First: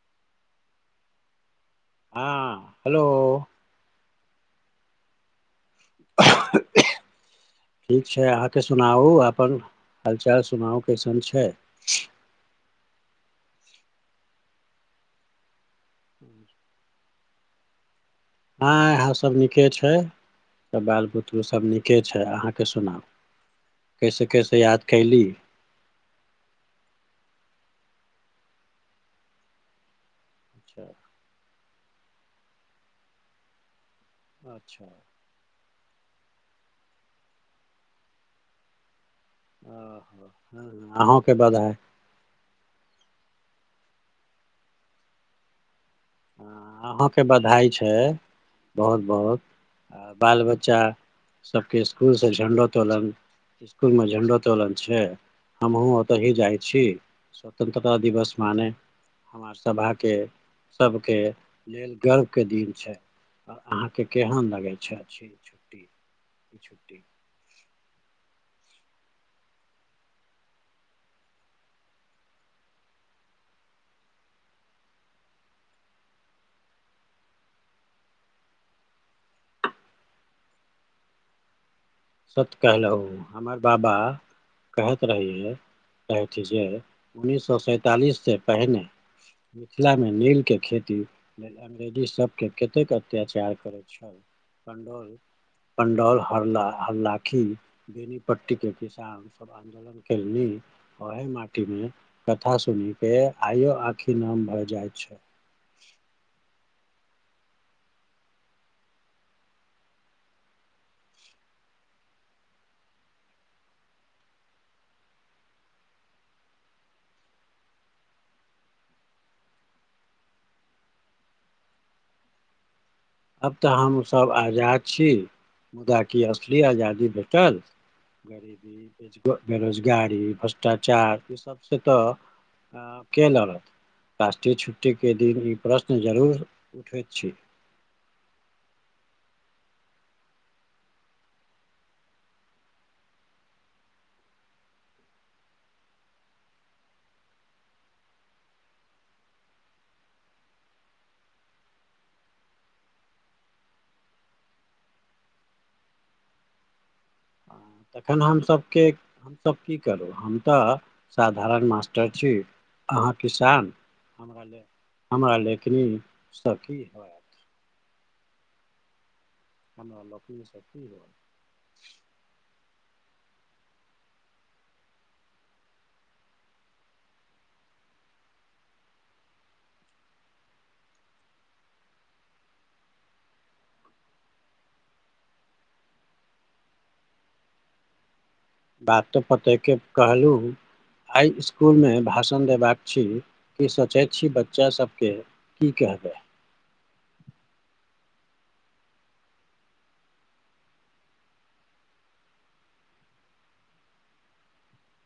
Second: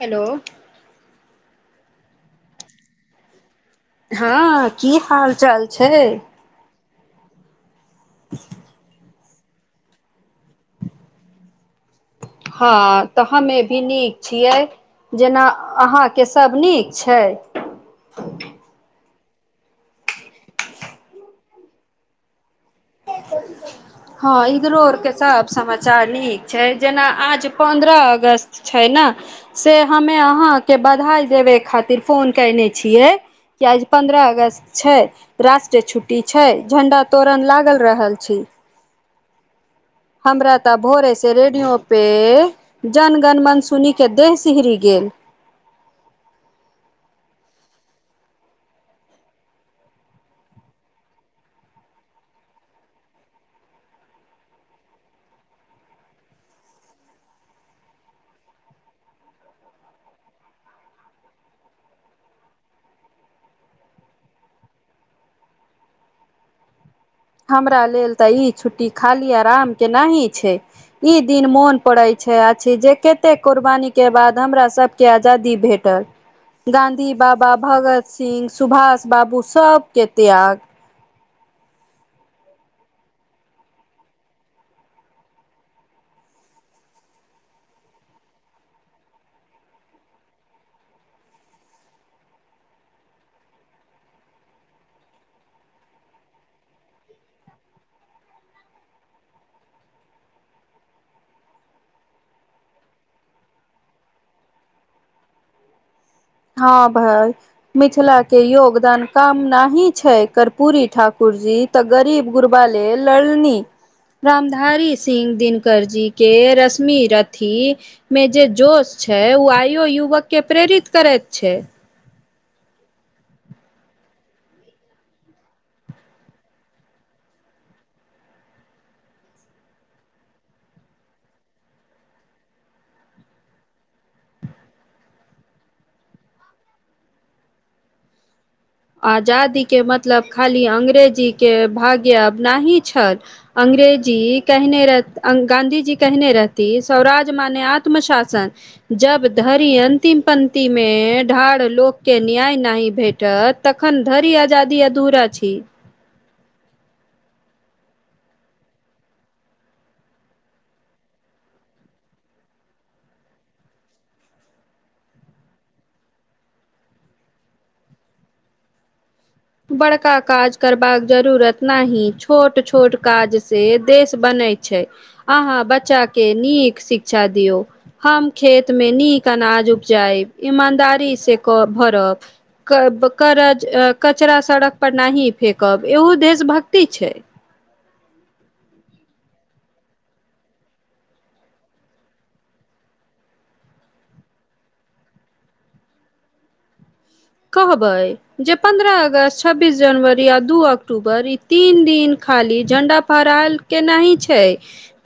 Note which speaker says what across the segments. Speaker 1: Hello
Speaker 2: हँ hello
Speaker 1: हँ की हाल चाल छै
Speaker 2: ठीक छै अहाँके सुनाउ अपन हालचाल सुनाउ कइसन छय
Speaker 1: हँ तऽ हमे भी नीक छियै जेना अहाँ के सब नीक छै
Speaker 2: हँ इहां सब निके छय सब बाल बुतरु सब निके छय अहाँ के सुनाउ कैसे कैसे याद कयली
Speaker 1: अचछा नीक छै जेना आज पन्द्रह अगस्त छय न से हमे अहाँ के बधाइ देबै खातिर फोन कयने छियै कि आइ पन्द्रह अगस्त
Speaker 2: अच्छा
Speaker 1: छय राष्ट्रीय छुट्टी छै झंडा तोरन लागल रहल छय
Speaker 2: ओ
Speaker 1: हमरा तऽ भोरेसँ रेडियो पे जनगण मन सूनिके देह सिहरी गेल
Speaker 2: हँ अहाँके बधाई छै बहुत बहुत आ बाल बच्चा सबके इसकुलसँ झण्डो तोलन इसकुलमे झण्डो तोलन छै हमहुँ ओतहि जाइ छी स्वतन्त्रता दिवस माने हमर सभाके सबके लेल गर्वके दिन छै आ अहाँके केहन लगै छय छुट्टी ई छुट्टी
Speaker 1: हमरा लेल तऽ ई छुट्टी खाली आरामके नही छै ई दिन मोन पड़य छय आ जे कते कुर्बानी के बाद हमरा सब के आजादी भेटल गाँधी बाबा भगत सिंह सुभाष बाबू सबके त्याग
Speaker 2: सत कहलहु हमर बाबा कहत रहियै जे [unintelligible] उन्निस सो सैंतालिससँ पहिने मिथिलामे नील के खेती आ लेडिस सबके कतेक अत्याचार करैत छल। पंडौल हरलाखी बेनीपट्टी के किसान सब। आन्दोलन केलवी। ओहे माटी मे कथा सुनि के आइयो आँखि नम भए जाइत छै।
Speaker 1: हँ भाइ मिथिला के योगदान कम नहि छै कर्पूरी ठाकुर जी। तऽ गरीब गुरबा लेल लड़नी। रामधारी सिंह दिनकर जीके रशमि रथी। मे जे जोश छैय ओ आइयो युवक के प्रेरित करैत छैय।
Speaker 2: आब तऽ हमसभ आजाद छी। मुदा की असली आजादी भेटल। गरीबी ब बेरोजगारी भ्रष्टाचार ई सबसँ तऽ आ के लड़त राष्ट्रीय छुट्टीके दिन ई प्रश्न जरूर उठैत छै।
Speaker 1: आजादीके मतलब खाली अग्रेजीके भाग्याब अबनाही छैथ। अंग्रेजी कहने रह गाँधी जी कहने रहथि स्वराज माने आत्मशासन। जब धरि अन्तिम पंक्तिमे ढाढ़ लोककेँ न्याय नहि भेटत। तखन धरि आजादी अधूरा छी।
Speaker 2: तखन हमसभके। हमसभ की करू हम तऽ साधारण मास्टर छी। अहाँ किसान हमरा हमरा ले की नी सखी। हमरा
Speaker 1: बड़का काज
Speaker 2: लोकनिसँ की
Speaker 1: करबाक
Speaker 2: होयत
Speaker 1: जरूरत। छोट छोट काज से देश बनय छै। अहाँ बच्चाके नीक शिक्षा दियौ। हम खेत मे नीक अनाज उपजायब ईमानदारी से भरब। करज कचरा सड़क पर नहि फेेकब ऐहो देशभक्ति छेय।
Speaker 2: बात तऽ फतेह कहलहु। हाइ इसकुल मे भाषण देबाक छी कि सोचैत छी बच्चा सबके। की कहबैय।
Speaker 1: कहबैय। जे पन्द्रह अगस्त छब्बीस जनवरी आ दू अक्टूबर ई तीन दिन खाली झण्डा फहरायल। के नहि छै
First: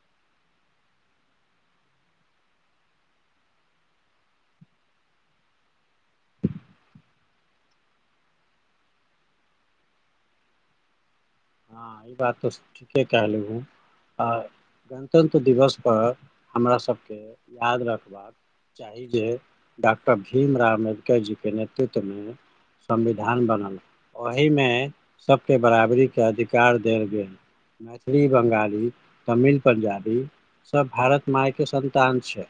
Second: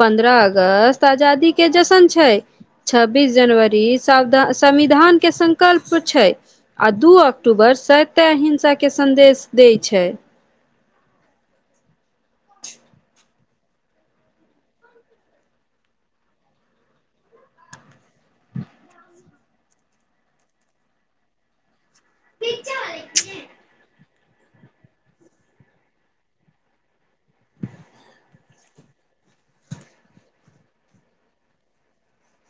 Speaker 1: पन्द्रह अगस्त आजादी के जशन छैय। छब्बीस जनवरी साविधान संविधानके सगंक्ल्प छै। आ दू अक्टूबर सत्य अंहिसाके सन्देश दैत छै।
Speaker 2: हँ ई बात तऽ ठीके कहलहु। आ गणतन्त्र दिवसपर हमरा सभके याद रखबाक। चाही जे डॉक्टर भीमराव अम्बेडकर जी के ने। नेतृव मे संविधान बनल ओहिमे सबके बराबरी। के अधिकार देल गेल। मैथिली बंगाली तमिल पंजाबी सभ भारत मायके सन्तान छै।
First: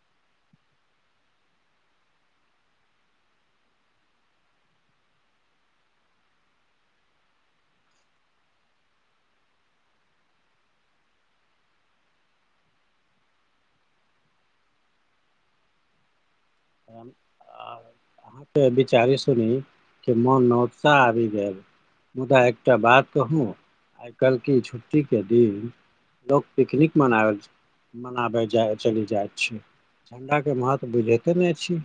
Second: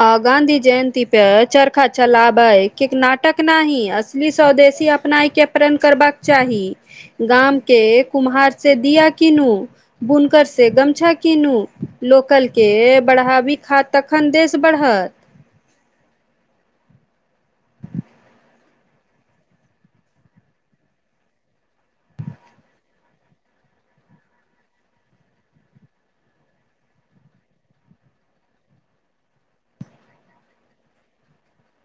Speaker 1: आ गाँंधी जयन्ती पे चरखा चलाबै के नाटक नाहि ही असली स्वदेशी। अपनाय के प्रण करबाक चाही गाम के कुम्हार से दिया किनु। बुनकर से गमछा कीनू लोकल के बढ़ाबी खा तखन देश। बढ़त।
Speaker 2: फोन आ। हँ त, विचारी सुनी के मन न उत्साह आ गेल। मुदा एकटा बात कहूँ? आइ काल्हि क छुट्टीके दिन, लोक पिकनिक मनायल छै। मनाबे जा चलि जाइत छी, ठण्डाे महत्व बुझैते ने छी।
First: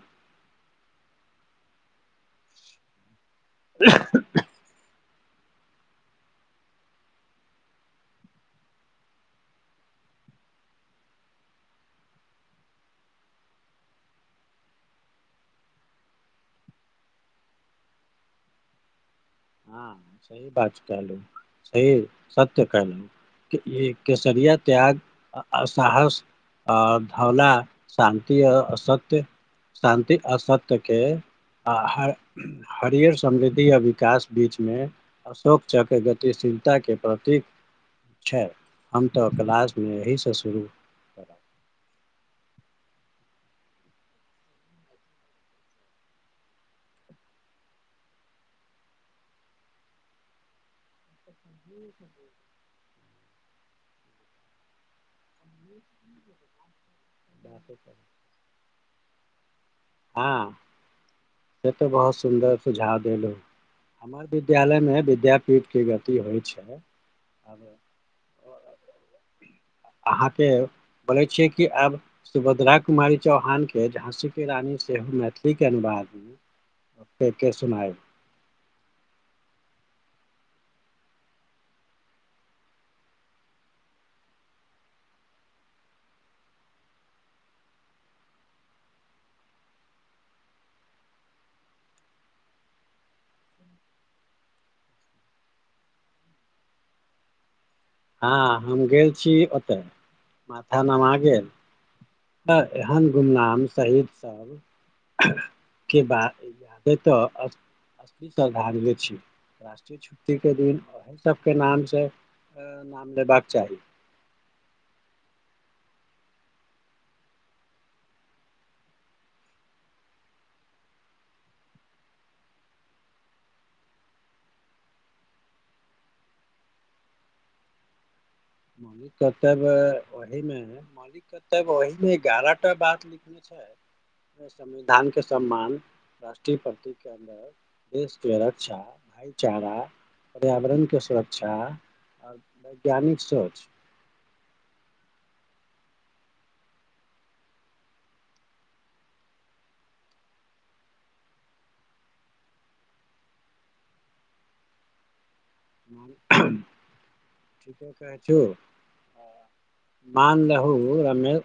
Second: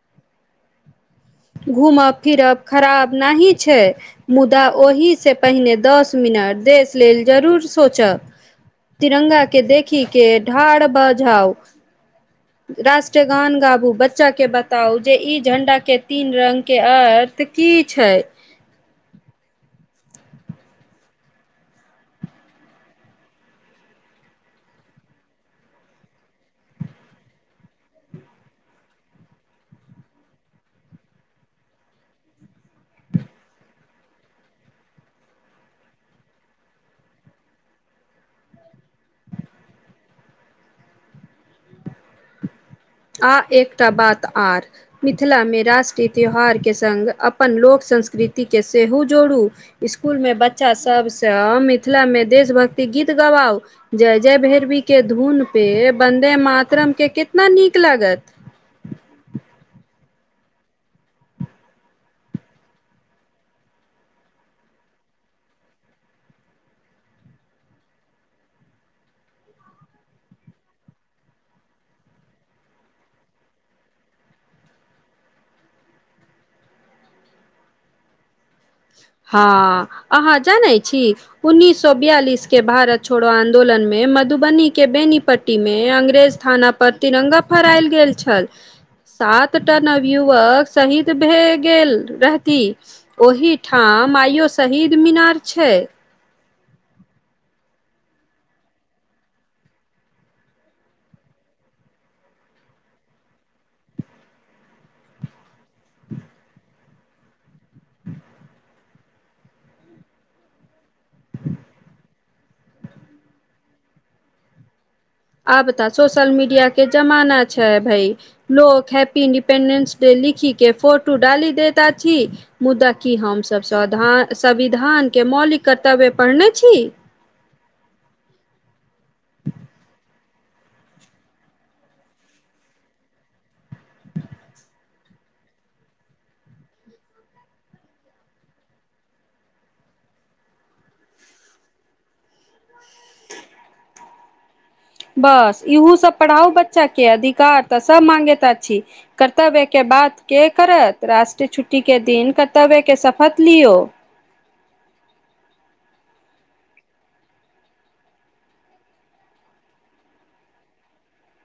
Speaker 1: घूमब फिरब खराब न ही छै, मुदा ओ ओहिसँ पहिने, दस मिनट देश लेल जरूर सोचऽ। तिरंगा के देखी के ठाड़ भ जाउ। राष्ट्रगान गाबू, बच्चा के बताउ, जे ई झण्डा के तीन रङ्गके अर्थ की छै।
Speaker 2: हँ, सही बात कलू, सही सत्य कलहु। केसरिया त्याग, आ साहस आर धौला शान्ति आ असत्य। शान्ति असत्यके, आ हरियर समृद्धि आ विकास बीचमे, अशोक चक्र गतिशीलता के प्रतीक छै, हम तऽ क्लासमे एहिसँ शुरू
Speaker 1: आ एकटा बात आर। मिथिलामे राष्ट्रीय त्यौहारके संगङ्ग, अपन लोक संस्कृतिके सेहो जोड़ू। स्कुल मे बच्चा सब त मिथिला में देश भक्ति गीत गवाओ, जय -जय भैरवी के धुन पे, बन्दे मातरम के कितना नीक लागत।
Speaker 2: हँ, से तऽ बहुत सुन्दर सुझा देलहु। हमर विद्यालयमे विद्यापीठके गीत होइ छै, आब
Speaker 1: [inaudible]
Speaker 2: अहाँके? बोले छियै कि, आब सुभद्रा कुमारी चौहान के, झाँसी के रानी से, मैथिलीके अनुवादमे के-के सुनायब।
Speaker 1: हँ अहाँ जानैत छी? उन्ननीस सए बियालिस के भारत छोड़ो आंन्दोलन मे, मधुबनी के बेनीपट्टी में, अंग्रेज थाना पर, तिरंगा फहरायल गेल छल। सात टा नवयुवक शहीद भए गेल रहती, ओहि ठाम आइयो शहीद मीनार छै।
Speaker 2: हाँ हम गेल छी ओतऽ, माथा नमा गेल। तऽ, एहन गुमनाम शहीद सब के बात याद आबै तऽ अी श्रद्धांजलि छी, राष्ट्रीय छुट्टीके दिन ओहो सबके नाम छै। तऽ नाम लेबाक चाही।
Speaker 1: आब तऽ सोशल मीडिया के जमाना छै भई। लोक हैप्पी इंडिपेंडेंस डे लिखी के, फोटो डाली देत आछि। मुदा की हमसब सवधान संविधान के मौलिक कर्तव्य पढ़ने छी?
Speaker 2: मौलिक कर्तव्य ओही में मौलिक कर्तव्य ओहि में, एगारह टा बात लिखने छै। संविधान के सम्मान राष्ट्रीय प्रति के अन्दर देश के रक्षा, भाईचारा, पर्यावरण के सुरक्षा। आ वैज्ञानिक सऽ
Speaker 1: बस इहु सब पढ़ाऊ बच्चा के, अधिकार तऽ सब मांगेत आछी। कर्तव्य के बात के करत राष्ट्रीय छुट्टी के दिन कर्तव्य के शपथ लियौ।
Speaker 2: हां। ठीके कहै छो हां मान लेहो रमे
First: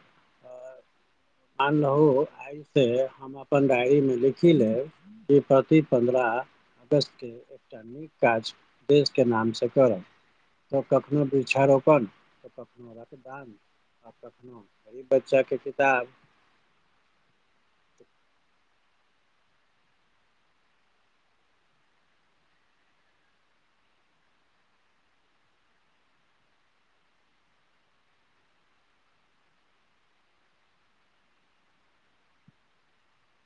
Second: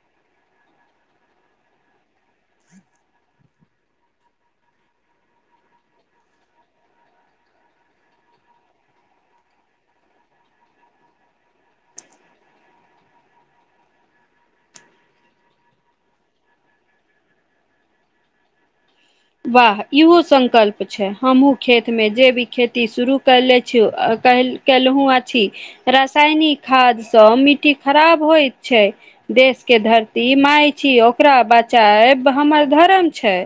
Speaker 2: मान लहो आय ऐ से हम अपन डायरी में लिखी लेब की प्रति-पंद्रा अगस्त के दुटा नीक काज देश के नाम से करब तऽ कखनो वृक्षा रोपण कखनो रक्तदान आ कखनो गरीब बच्चा के किताब तऽ
Speaker 1: वाह इहो संकल्प छै, हम्हूँ खेत में जे भी खेती शुरू करलै छियौ आ काएल केलहुं अछि, रसायनिक खाद्य सऽ मिट्टी खराब होएत छै। देश के धरती माय छी ओकरा बचाएब हमर धर्म छै।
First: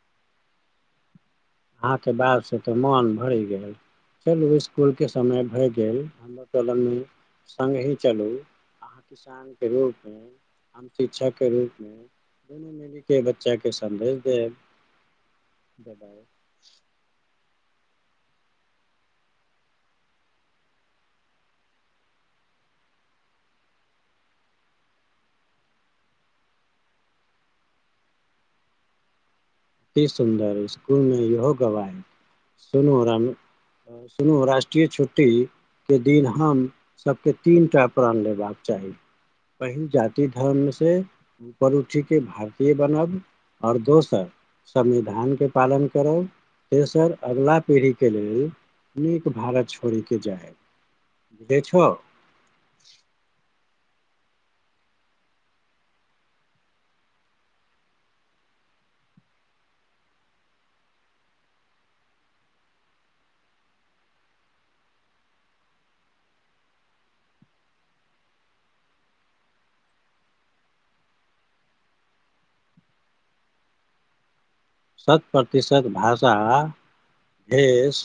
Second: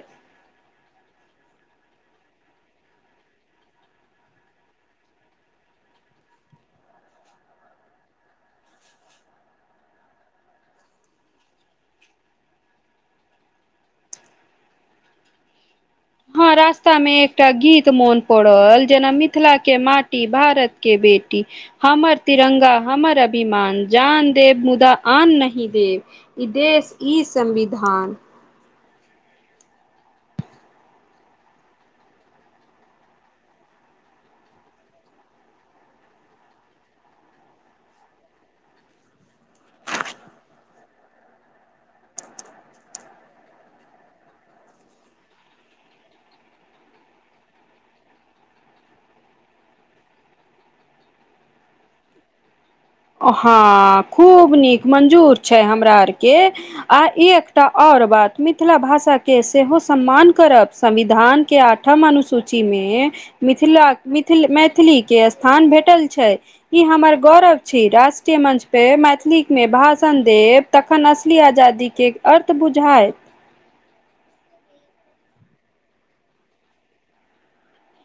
Speaker 2: अहाँ के बात से तऽ मोन भैर गेल चलू स्कूल के समय भए गेल हमरा कलम में संगहि चलू अहां किसान के रूप में हम शिक्षक के रूप में दुनू मिली के बच्चा के संन्देश देब।
Speaker 1: हां रास्ता में एकटा गीत मोन पड़ल जेना मिथिला के माटी, भारत के बेटी हमर तिरंगा हमर अभिमान जान देब मुदा आन नही देब। ई देश ई संविधान
Speaker 2: की सुन्दर स्कूल में इहो गवाही सुनू राम सुनू राष्ट्रीय छुट्टी के दिन हम सबके तीन टा प्रण लेबाक चाही। पहिल जाति धर्म से ऊपर उठी के भारतीय बनब और दोसर संविधान के पालन करब तेसर अगला पीढ़ी के लेल नीक भारत छोड़ी के जाय [unintelligible] छो।
Speaker 1: हां खूब नीक मंजूर छै हमरा आर के। आ एकटा और बात मिथिला भाषा के सेहो सम्मान करब संविधान के आ ठम अनुसूची में मिथिला मिथिल मैथिली के स्थान भेटल छै। ई हमर गौरव छै, राष्ट्रीय मंच पे मैथिलीक में भाषण देब तखन असली आजादी के अर्थ बुझाय
Speaker 2: शत प्रतिशत भाषा, भेष,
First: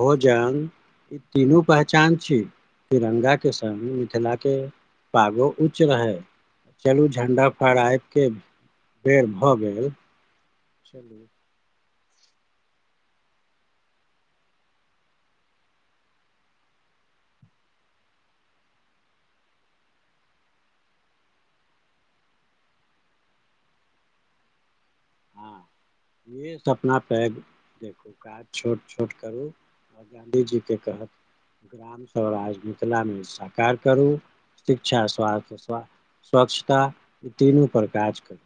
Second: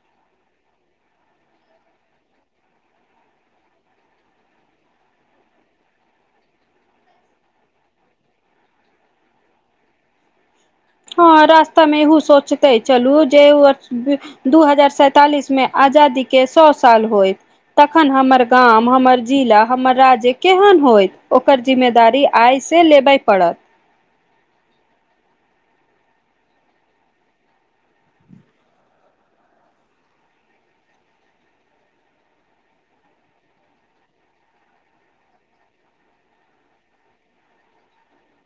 Speaker 2: भोजन ई तीनू पहचान छीयै, तिरंगा के संग मिथिला के पागो ऊच रहय, चलू झण्डा फहड़ाय के बेर भऽ गेलय।
Speaker 1: हां रास्ता मे एहू सोचते चलू जे [unintelligible] दू हजार सैंतालिस मे आजादी के सौ साल होएत। तखन हमर गाम हमर जिला हमर राज्य केहेन होएत ओकर जिम्मेदारी आय से लेबय पड़त।
Speaker 2: हां इहै सपना पैघ देखू काज छोट-छोट करू। आ गाँधी जी के तरह ग्राम स्वराज्य मिथिला मे साकार करू, शिक्षा, स्वास्थ्य, स्वा स्वच्छता ई तीनू पर काज करू।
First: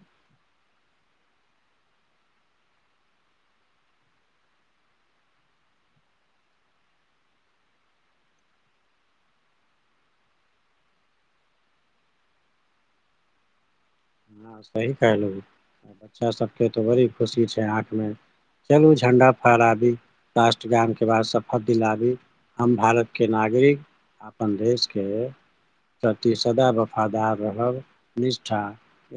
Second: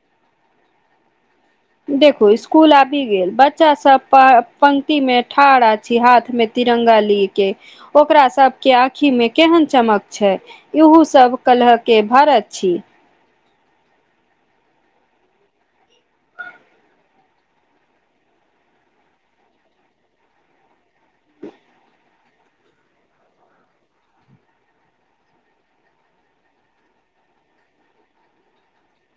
Speaker 1: देखु स्कूल आबि गेल, बच्चा सब पऽ पंक्ति में ठाढ़ अछि हाथ में तिरंगा लिय के, ओकरा सब के आंखि में केहन चमक छै। इहू सब कलह के भारत छी।
Speaker 2: हां, सही कहलहु, बच्चा सभके तऽ बड़ी खुशी छै आँख में चलू झण्डा फहराबी, राष्ट्रगान के बाद शपथ दिलाबी। हम भारत के नागरिक, अपन देश के प्रति सदा वफादार रहब, निष्ठा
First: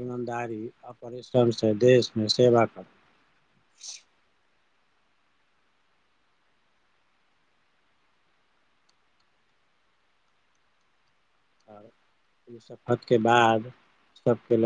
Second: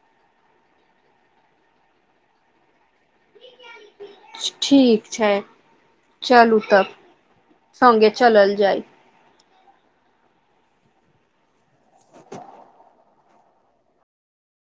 Speaker 2: ईमानदारी आ परिश्रम से देश में सेवा करब
Speaker 1: ठीक छै, चलू तब संगे चलल जाय।
Speaker 2: इ शपथ के बाद सबके ल